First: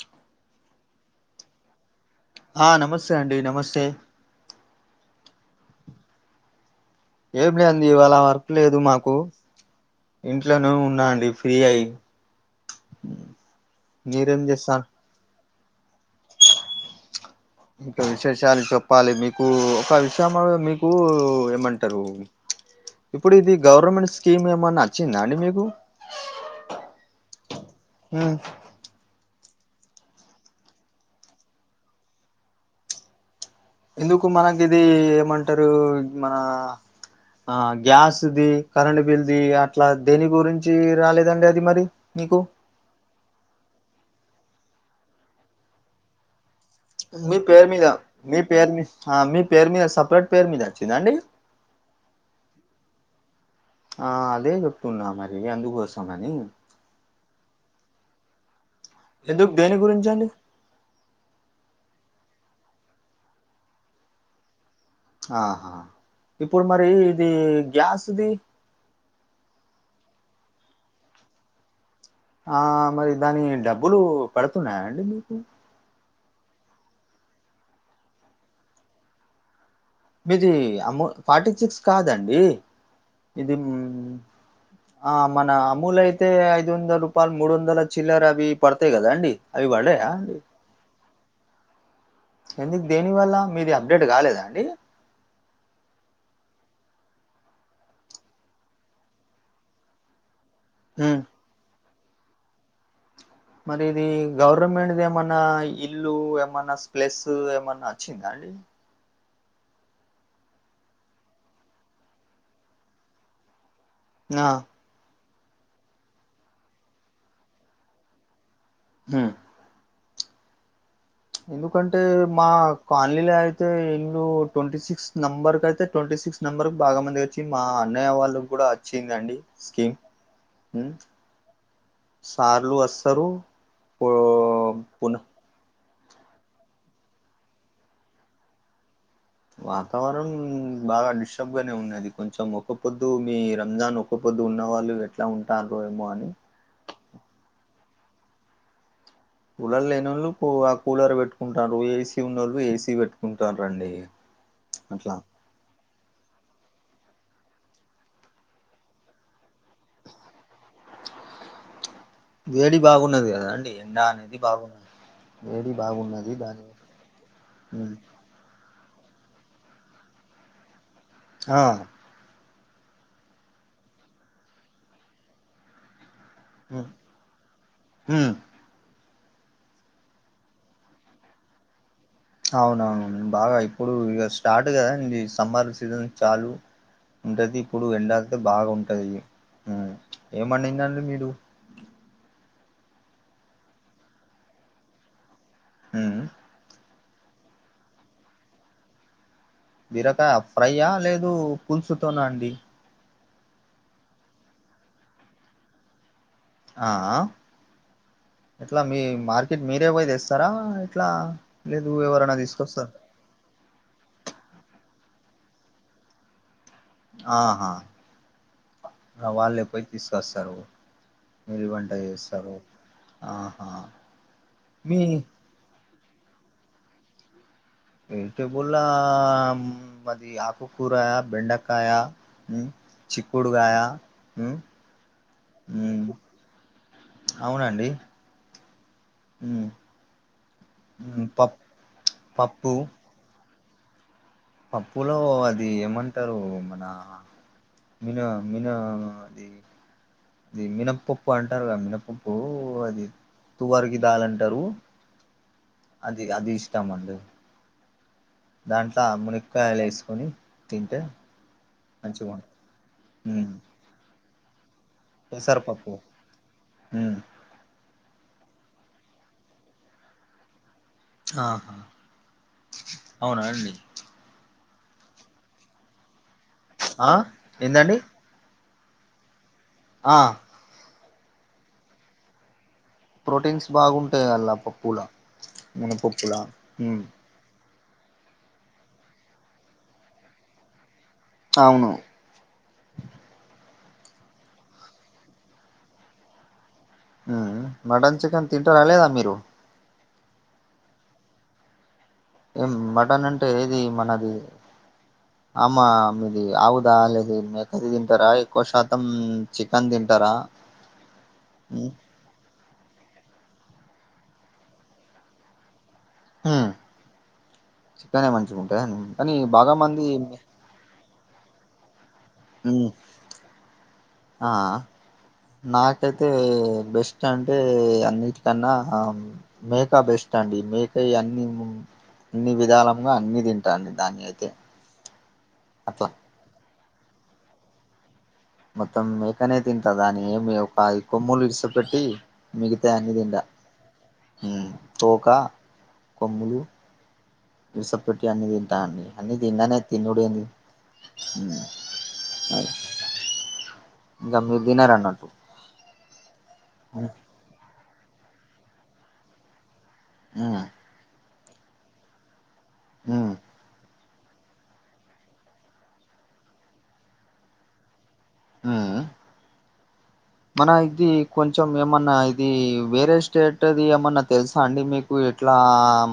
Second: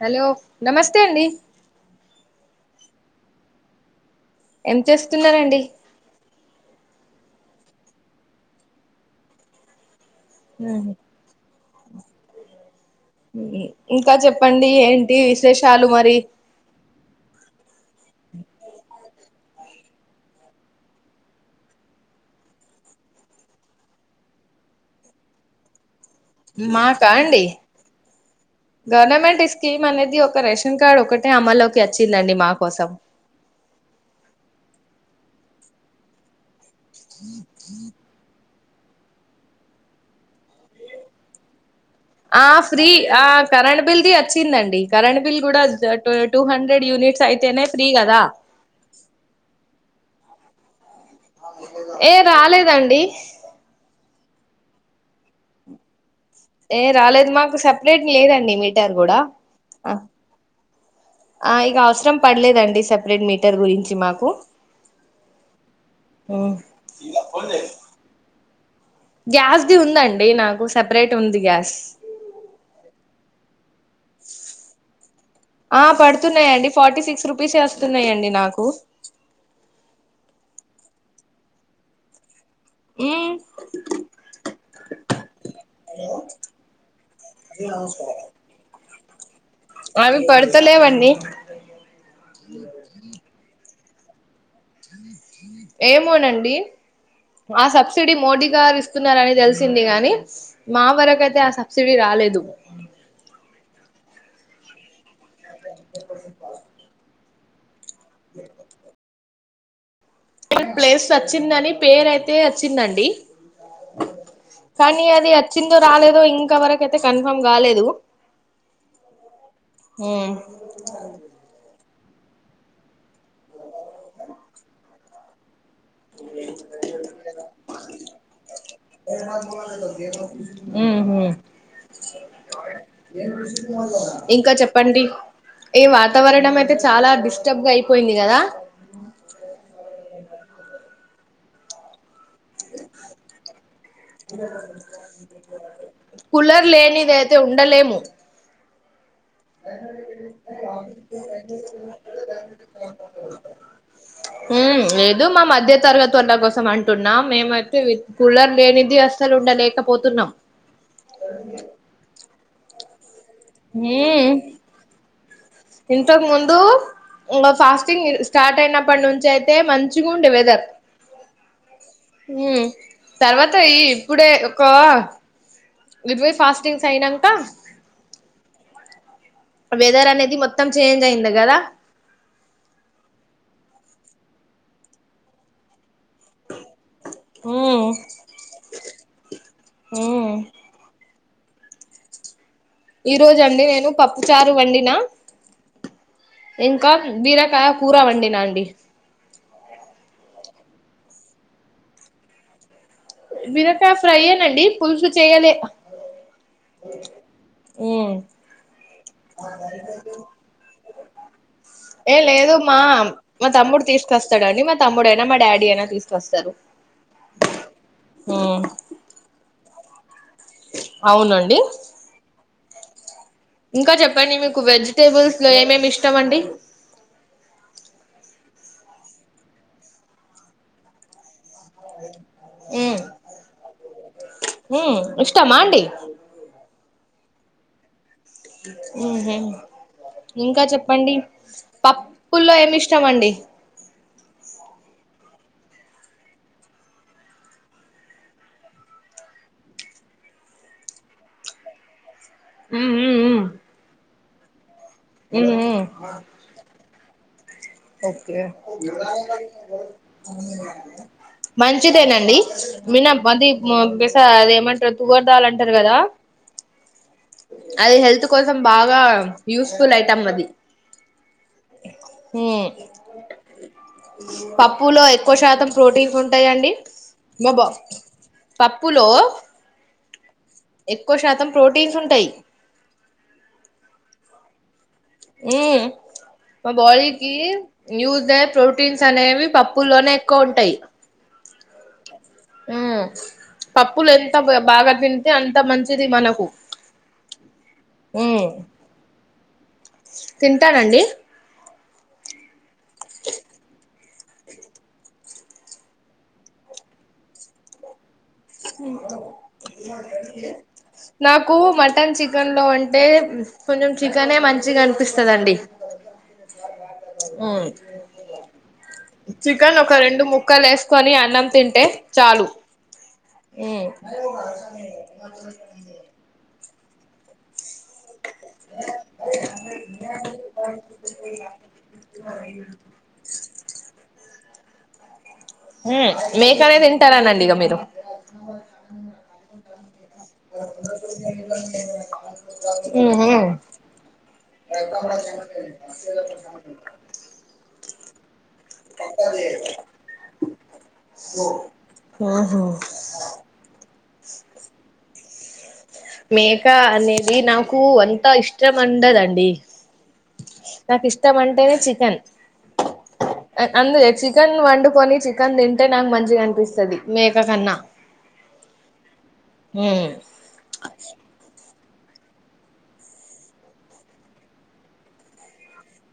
Hello నమస్తే అండి ఆ నమస్తే అండి నమస్తే ఎం చేస్తున్న రండి ఏం లేదండి ఇవ్వాళ వర్క్ లేదు మాకు ఇంట్లోనే ఉన్నా అండి ఫ్రీగై ఇంకా చెప్పండి చేస్తారు ఏంటి విశేషాలు మరి ఇంకా విశేషాలు చెప్పాలి మీకూ ఒక విషయంలో మీకూ ఏమంటరు ఇప్పుడు ఇది గవర్నమెంట్ స్కీమ్ ఏమన్నా అచ్చిందా అండి మీకు మాకా అండి ఉమ్, గవర్నమెంట్క స్కీమ్ అనేది ఒక రేషన్ కార్డ్ ఒకటే అమల్లోకి వచ్చిందండి మా కోసం ఎందుకు మనకి ఇది ఏమంటారు మన ఆ గ్యాస్ ది కరెంు బిల్ది అట్లా దేని గురించి రాలేదండి అది మరి మీకు ఆ ఫ్రీ ఆ కరెంట్ బిల్దిి అ వచ్చిందండి కరెంట్ బిల్ కూడా టూ హండ్రెడ్ యూనిట్స్ మీ అయితేనే పేరు మీద ఫ్రీ కదా మీ పేరు మీ మీ పేరు మీద సపరేట్ పే మీద వచ్చిందండి ఏ రాలేదండి ఆ అదే చెప్తున్నా మరి అందుకోస్తు సనే ఏ రాలేదు మాకు సెపరేట్ లేదండి మీటర్ కూడా ఎందుకు దేని గురించి అండి ఇక అవసరం పడలేదండి సెపరేట్ మీటర్ గురించి మాకు ఆహా ఇప్పుడు మరి ఇది గ్యాస్ది గ్యాస్దిి ఉందండి నాకు సెపరేట్ ఉంది గ్యాస్ ఆ మరి దాని డబ్బు బబ్బులు పెడుతున్నాయా అండి మీకు వన్నాయండి ఫార్టీ సిక్స్ రూపీస్ వస్తున్నాయండి నాకు మీది అమో ఫార్టీ సిక్స్ కాదండి మ్మ్ ఇది ఆ మన అమూలు అయితే ఐదు వందల రూపాయలు మూడు వందల చిల్లర్ అవి పడుత అంతే కదా అండి అవి పడ్డాయా అవి అండి పడుతలేవండి అ ఎందుకు దేని వల్ల మీది అప్డేట్ కాలేదా అండి ఏమోనండి ఆ సబ్సిడీ మోడీ గారు ఇస్తున్నారని తెలిసింది గాని మా ఉమ్ వరకు అయితే ఆ సబ్స సిడి రాలేదు మరి ఇది గవర్నమెంట్ది ఏమన్నా ఇల్లు ఏమన్నా స్ప్లెస్ ఏమన్నా వచ్చింది అండి ప్లేస్ వచ్చిందని పేరు అయితే వచ్చిందండి ఆ కానీ అది చిిందో రాలేదో ఇంకావరక అయితే కన్ఫర్మ్ కాలేదు హ ఏ ఎందుకంటే మా కాలనీలో అయితే ఇల్లు ట్వంటీ సిక్స్ నంబర్ క అయితే ట్వంటీ సిక్స్ నెంబర్ బాగా మంది వచ్చి మా అన్నయ్య వాళ్ళకి కూడా వచ్చిందండి స్కీమ్ మ్మ్ హ్మ్ సార్లు వస్తారు పో ఇంకా చెప్పండి పున ఈ వాతావరణం అయితే చాలా డిస్టర్బ్ గా అయిపోయింది కదా వతావరణ బాగా డిస్టర్బ్ గానే ఉన్నాంది కొంచెం ఒక పొద్దు మీ రంజాన్ ఒక పొద్దు ఉన్న వాళ్ళు ఎట్లా ఉంటారుో ఏమో అని కూలర్ లేనిదయితే ఉండలేము కూలర్ లేనోళ్ళు ఆ కూలర్ పెట్టుకుంటారు ఏసీ ఉన్నోళ్ళు ఏసీ పెట్టుకుంటారు అండి అట్లా లేదు మా మధ్య తరగతి తల కోసం అంటున్నా మేమైతే కులర్ లేనిది అసలుండలేకపోతున్నాం ఇకు నదయా [inaudible] ఇంతక్ ముందు మ్మ్ ఉమ్. ఫాస్టింగ్ స్టార్ట్ అయిన అప్పడ్నుంచి అయితే మంచిగుండే వెదర్ హా మ్మ్ తర్వాత ఈ ఇప్పుడే ఒక ఇరవై ఫాస్టింగ్స్ ఉమ్ అయినాంక ఉమ్ అ వెదర్ అనేద్ ఇది మొత్తం చేంజ్ అయింది గదా అవును ఆవును బాగా ఇప్పుడు ఇగ స్టార్ట్ కదాండి సమ్మర్ సీజన్ చాలు ఉంటది ఉమ్ ఇప్పుడు ఎండాగ్తే బాగుంటది మ్మ్ ప్చ్ ఉమ్ ఏమండిందండి మీరు. ఈ రోజు అండి నేను పప్పు చారు వండినా హ్మ్ ఇంకా బీరకాయ కూర వండినాండి బిరకాయ ఫ్రైయా లేదు పులుసుతోన అండి బీరకాయ ఫ్రైయేనండి పులుసు చెయ్యలే ఆ ఎట్లా మీ మార్కెట్ మీరే పోయ్ తెస్సారా, ఎట్లా లేదు ఏ ఎవరన లేదు మా తీసుకొస్సర్ మా తమ్ముడు ప్చ్. తీసుకొస్తాడండి మా తమ్ముడైనా మా డాడీ అయినా తీసుకొస్తరు ఆహా ఆ వాళ్ళే పోయ్ తస్సరు అవునండి మీరు వంట ఏస్సరు ఇంకా చెప్పండి మీకు మీ వెజిటేబుల్స్ లో ఏమేమి ఇష్ టమండి వెజిటేబుల్లా మది ఆకు కూరా బెండ కాయా మ్మ్, ఉమ్ చిక్కుడుగాయా మ్మ్, ఉమ్ ఇష్టమా అండి హ్మ్. అవునండి మ్మ్ హ్మ్ ఇంకా చెప్పండి పప్ పప్పుల్లో పప్పు ఏమి ఇష్టం అండి పప్పులో అది ఏమంటారు మన మిన మిన అది అది మినపప్పు అంటారు గ మినప్పప్ప ఓ అది ఉమ్ తువ్వర్గి దాల్ అంటరు ఉహు అది అది ఇష్టమండి వేసుకొని తింటే మంచిగా మంచిదేనండి మినప్ అది ఉం మ బెస్. త అదేమంటర్ టువర్ దాల్ అంటారు పెసరపప్పు కదా అది హెల్త్ కోసం బాగా యూస్ఫుల్ ఐతాం అది ఆహా మ్మ్ అవునా అండి [unintelligible] పప్పులో ఎక్కువ శాతం ప్రోటీన్ ఉం ఉంటాయండి ఆ బో బో ఏందండి పప్పులో ఆ ఎక్కువ శాతం ప్రోటీన్స్ ఉంటయి. ప్రోటీన్స్ బాగుంటాయి అంల్లా ప ఉ మా ఉమ్ బాలికి న్యూ దే ప్రోటీన్స్ అనేవి పప్పుల్లోనే ఎక్కువ ఉంటాయి అవును ఉమ్ పప్పులు ఎంతా బా బాగా తింటే అంత మంచిది మనకు మటన్ చికెన్ తింటరా లేదా మీరు తింటారండి. ఏం మటన్ అంటే ఏది మనది అమ మీది ఆవుదా లేకుంటే తింటారా నాకు ఉమ్ మటన్ చికెన్ లో అంటే కొంచెం చికెన్ ఏ మంచిగా అనిపిస్తుందండి ఉమ్ ఉమ్ చికెనే మంచిగుంటదా కానీ బాగా చికెన్ ఒక మంది రెండు ముక్కలు వేసుకొని అన్నం తింటే చాలు ఉమ్ ఆ నాకైతే ఉమ్ బెస్ట్ అంటే అతే అన్నిటికన్నా మేకా బెస్ట్ అండి మేక అన్ని అన్ని విధాలుగా అన్ని తింటాడి దాని అయితే హ అట్లా మేకాలేదం ఇట్టారనండి ఇక మీరు మొత్తం మేకనే తింటా దాని ఏమి ప కొమ్ములు ఇరుస పెట్టి మిగితా అన్ని తింట ఉ తోక కొమ్ములు సప్పటికి అన్ని ట అన్ని అన్నీ తిన్ననే తినుడేంది. ఆహా ఇంకా మీరు తినరు అన్నట్టు మేక అనేది నాకూ అ త ఇష్టం అండదండి. నాకిష్టం లె ను చికెన్ అన్ని తెచ్చి చికెన్ వండుకొని చికెన్ తింటే నాకు మంచిగ అనిపిస్తది మేక కన్నా ఆ మన ఇది కొంచెం ఏమన్నా ఇది వేరే స్టేట్ ది ఏమన్నా తెలుసా అండి మీకు ఎట్లా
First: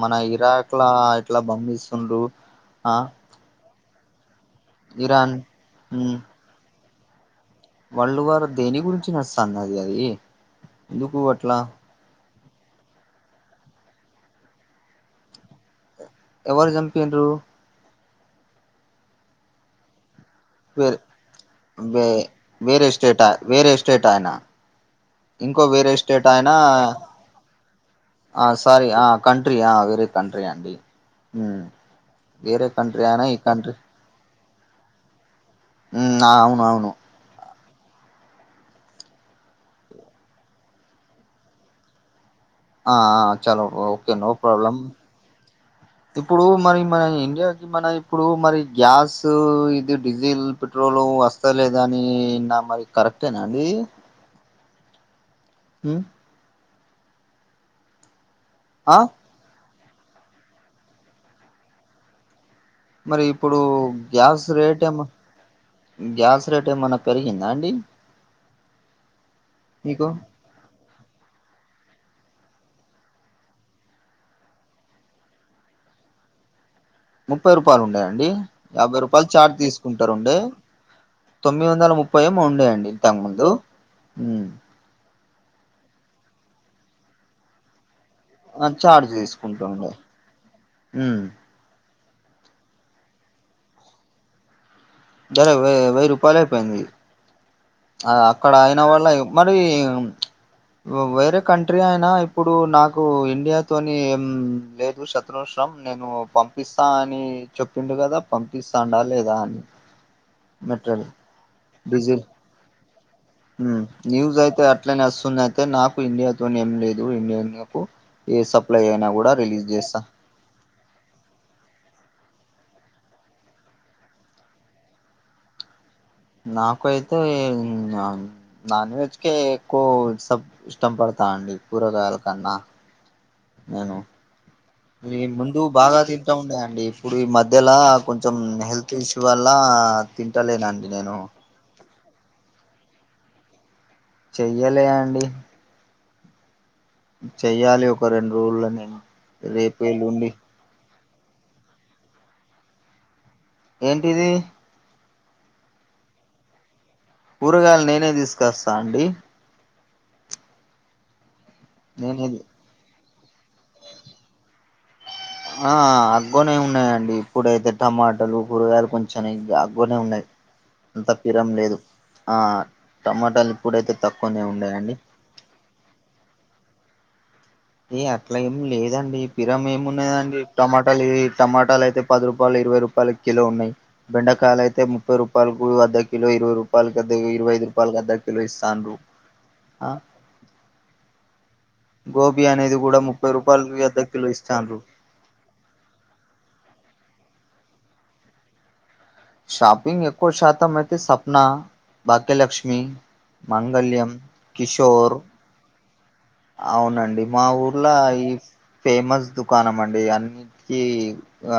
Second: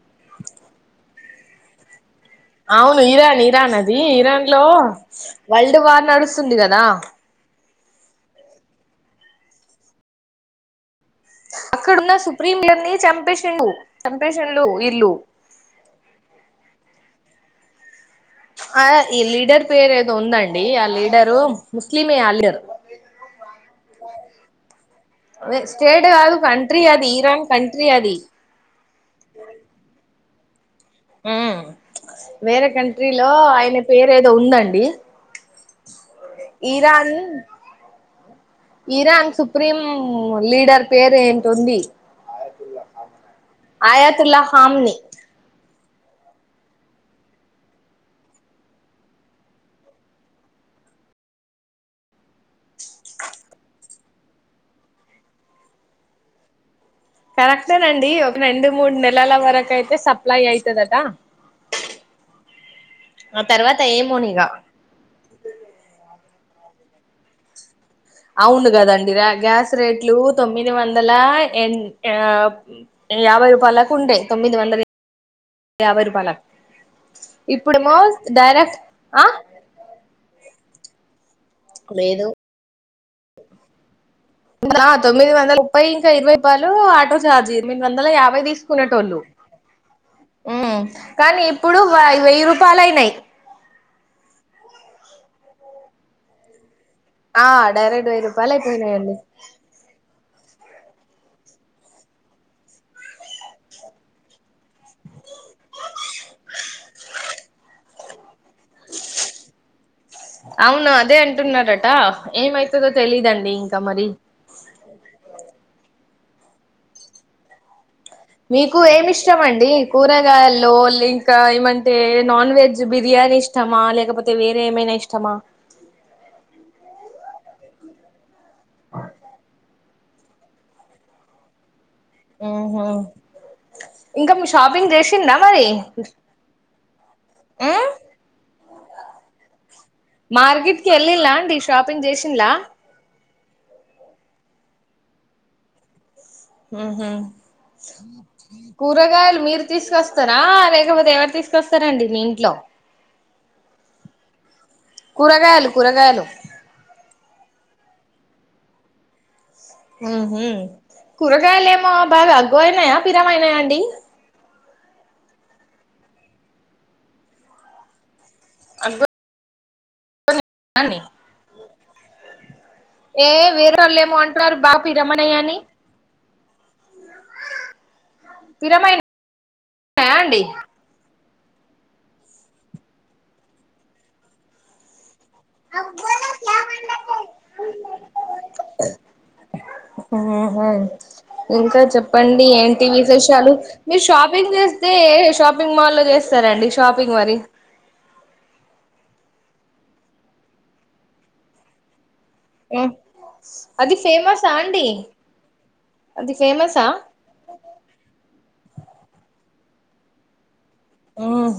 మన ఇరాక్ ల ఎట్లా పంపిస్తుండ్రు ఆ అవును ఇరాన్ ఇరాన్ అది ది ఇరాన్ ల్లో ఇరాన్ వరల్డ్ వార్ మ్ నడుస్తుంది కదా వరల్డ్ వార్ దేని గురించి నడుస్తంది అది అది ఎందుకు అట్లా ప్రీమియర్ ని చంపేషిండు చంపేషిన్లు వీళ్ళు ఎవరు చంపిన్రు ఆ ఈ లీడర్ పేరు ఏదో ఉందండి ఆ వేరే లీడరు వే ముస్లిమే ఆ లీడర్ వేరే స్టేట వేరే స్టేట్ ఆయనా అదే ఇంకో వేరే స్టేట్ కాదు అయనా కంట్రీ అది ఇరాన్ కంట్రీ అది ఆ సారీ ఆ కంట్రీ ఆ వేరే కంట్రీ అండి ఉ మ్ వేరే కంట్రీ అయినా కంట్రీలో ఈ ఆయన పేరు ఏదో ఉందండి ది ఉ అ అవును అవును ఇరాన్ సుప్రీం లీడర్ పేరు ఏంటో ఉంది ఆ ఆ చలో ఓకే నో ప్రాబ్లమ్ హామ్ని ఇప్పుడు మరి మన ఇండియాకి మన ఇప్పుడు మరి గ్యాస్ ఇది డీజిల్ పెట్రోల్ వస్తాలేదా అని నా మరి కరెక్టేనా అండి ఉ కరెక్టే అండి రెండు ఆ మూడు నెలల వరకు అయితే సప్లై అయితదట మరి ఆ ఇప్పుడు తర్వాత గ్యాస్ ఏమోనిగా రేట్ ఏమ గ్యాస్ రేట్ ఏమన్నా పెరిగిందా అండి అవును కదండి ర్యాగ్ గ్యాస్ మీకు రేట్లు తొమ్మిది వంద వందల ఎ యాభై రూపాయలకు ఉండే తొమ్మిది వందల యాభై రూపాయలకి ముప్పై రూపాయలు ఉండయండి యాభై ఆ రూపాయలు చార్ట్ తీసుకుంటారుండే తొమ్మిది వందల ముప్పై లేదు ఏమో ఉండేయండి ఇంతకముందు ఆ, తొమ్మిది వందల ముప్పై ఇంకా ఇరవై రూపాయలు ఆటోఛార్జ్ ఎనిమిది వ యాభై ఆ చార్జ్ తీసుకునేటోళ్ళు తీసుకుంటుండే ఉమ్ కానీ ఇప్పుడు వెయ్యి రూపాయాలు అయినాయి రూపాయాలు అయిపోయింది ఆ డైరెక్ట్ వెయ్యి రూపాయలు అక్కడ అయిన వాళ్ళ అయిపోయినాయండి మరి వేరే కంట్రీ అయినా ఇప్పుడు నాకు ఇండియా తోని ఏం లేదు శ షం నేను పంపిస్తా అని చెపుండు కదా పంపిస్తాండా లేదా అని అవును మెట్రల్ అదే అంటున్నారట డీజిల్ ఏమైతుందో తెలీదండి ఇంకా హ్మ్ మరి యూస్ అయితాయి అట్లానే వస్తుంది అయితే నాక్ ఇండియాతో ఏం లేదు ఇండియాన్ నెపు మీకు ఏమి ఇష్టమండి కూరగాయల్లో ఇంకా ఏమంటే నాన్ వెజ్ బిరియాని ఇష్టమా లేకపోతే వేరే ఏమైనా ఇష్టమా నాకైతే నా నాన్ వెజ్ కె ఎక్కువ ఇస్ట్ ఇష్టం పడతా అండి కూరగాయలు కన్నా ఊహు నేను ఇంకా మీ షాపింగ్ ఇ చేసిందా ముందు మరి బాగా తింటా ఉండేయండి ఇప్పుడు ఈ మధ్యలా కొంచెం హెల్త్ తీల్సు వల్ల మార్కెట్ తింటలేనండి కి నేను వెల్లిలా అండి షాప్ షాపింగ్ జేసిలా చెయ్యాలే అండి హ్మ్ హు చెయ్యాలి ఒక రెండు రోజుల్లో నేను కూరగాయలు మీరు రేపు ఎల్లుండి తీసుకొస్తారా లే ఎవరు ఎవరు తీసుకొస్తారండి మీ ఇంట్లో ఏంటిది కూరగాయలు కూరగాయలు కురగాయలు నేనే తీసుకొస్తా అండి హ్మ్ హు కూర గాయలు ఏమో నేనే బాగా అగ్గువాయినాయ పిరమైనాయాండి ఆ అగ్గోనే ఉన్నాయండి ఇప్పుడైతే టమా [unintelligible] కూరగాయలు కొంచెం నిగా బోనే ఉన్నాయి అగ్గు అంత పిరం లేదు ఆ ఏ టమాటాలు వేరే ఇప్పుడైతే వాళ్ళు ఏమో తక్కువనే అంటారు బా ఉన్నాయండి పిరమైనాయని ఏ అట్లా ఏమి లేదండి పిరమ్ ఏమి ఉన్నాయా ఉన్నాదండి అండి టమాటాలు ఎ టమాటాలు అయితే పది రూపాయలు ఇరవై రూపాయల కిలో ఉన్నాయి బెండకాయలు అయితే ము ముప్పై రూపాయలకు అర్ధ కిలో ఇరవై రూపాయలకి అర్ద ఇరవై ఐదు రూపాయలకి అర్ధ కిలో ఇస్తాంరు ఆహా ఇంకా చెప్పండి ఏంటి విశేషాలు అర్ధ మీరు కిలో షాపింగ్ ఇస్తాండ్రు చేస్తే షాపింగ్ మాల్లో చేస్తారండి షాప్ [unintelligible] మరి షాపింగ్ ఎక్కువ శాతం అయితే సప్నా భాగ్యలక్ష్మి అది మంగళ్యం ఫేమసా అండి కిషోర్ అది ఫేమసా అవునండి మా ఊర్లో ఈ ఫేమస్ దుకాణం అండి అన్ ఈ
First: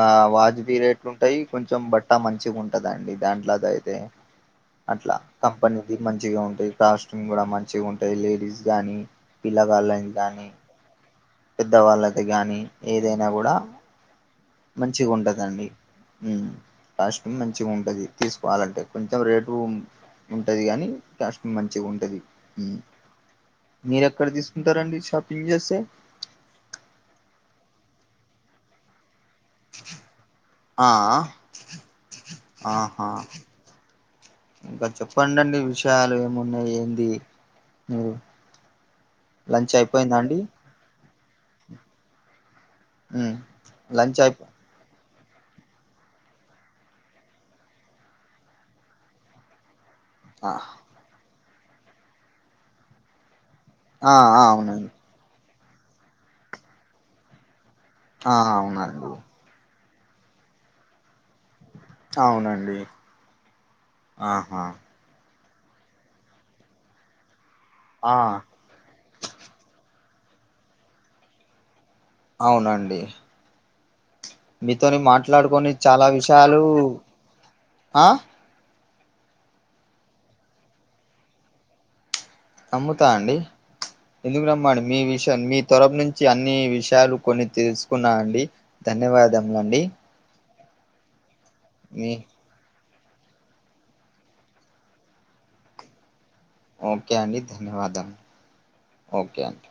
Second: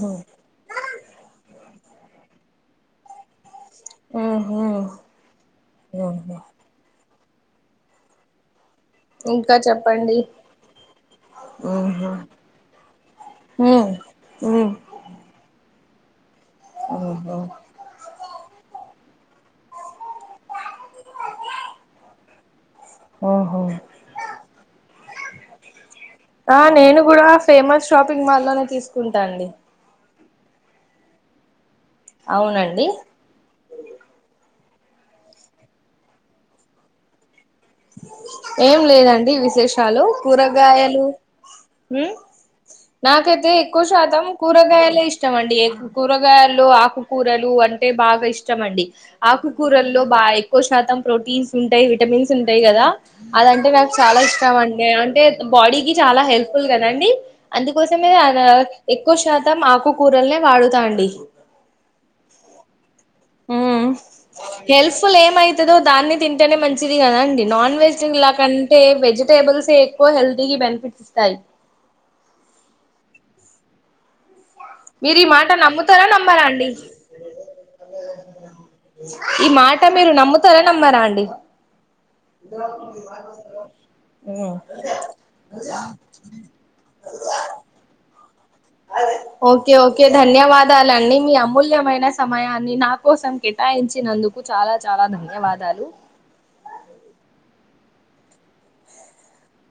ఆ వాజ్ పిరెట్ ఉంటాయి కొం కొంచం బట్టా మంచిగా ఉంటదండి దాంట్ల సై దే ఉహు అట్లా కంపెనీది మంచిగా ఉంటయి కస్ట్ ఉంగుడా మంచిగా ఉంటాయి లేడీస్ కానీ ఇంకా పిల్లగాలయి చెప్పండి గానీ ఉహు పెద్దవాళ్ళది గానీ ఏదైనా గూడా ఉమ్ ఉమ్ మంచ్ ఉంటదండి ఉమ్ కాస్ట్ ఉహు మంచ్ ఉంటది తీసుకోవాలంటే కొంచెం రేటు ఉంటది కానీ క్యాస్ట్ మంచిగా ఉంటది ఉహు మీరెక్కడ తీసు ఇంతరండి షాపింగ్ చేస్తే ఆ నేను కూడా ఫేమస్ షాపింగ్ మాల్లోనే తీసుకుంటా అండి ఆ అ అవునండి ఆహా ఇంకా చెపండండి విషయాలు ఏమున్నాయి ఏంది మీరు ఏం లేదండి లంచ్ విసేషాలు అయిపోయిందా అండి కూరగాయలు ఉమ్ ఉమ్ నాకైతే ఎక్కువ లంచ్ శాతం అయిపో కూరగాయల్ ఇస్ట్ ఇష్టమండి ఏక్ కూరగాయలల్లో ఆకుకూరలు అంటే బాగా ఇష్టం అండి ఆకుకూరల్లో బా ఆ ఎక్కువ శాతం ప్రోటీన్స్ ఉంటాయి విటమిన్స్ ఉంటాయి కదా అదంటే నాకు ఆ చాలా ఇష్టం అండి అవునండి అంటే బాడీకిి చాలా హెల్ ఫుల్ కదాండి అందుకోసమే ఆ అదద్ అవునండి ఎక్కువ శాతం ఆకు కూరల్నే వాడుతాండి అవునండి ఉమ్మ్ ఆహా హెల్ ఫుల్ ఏమయిత్ ఇతదో దాన్ని తింటేనే మంచిది కదా అండి నాన్ ఆ వెజింగ్లా కంటే వెజిటేబుల్స్ హే ఎక్కువ హెల్తీకి బెనిఫిట్స్ ఇస్తాయి అవునండి మీతోని మీరు ఈ మాట మాట్లాడుకొని నమ్ముతారా చాలా నమ్మరా విషయాలు అండి ఆ ఈ మాట మీరు నమ్ముతారా నమ్మారా అండి నమ్ముతా అండి ఎందుకు నమ్మండి మీ విషయం మీ త్వరఫ నుంచి అన్ని విషయాలు కొన్ని తెలుసుకున్నా అండి ఓకే ధన్యవాదములండి ఓకే ధన్యవాద దాలండి మీ అమ్ మూల్యమైన మీ సమయాన్ని నా కోసం కేటాయించినందుకు చాలా చాలా ధన్యవాదాలు ఓకే అండి ధన్యవాద ఓకే అడి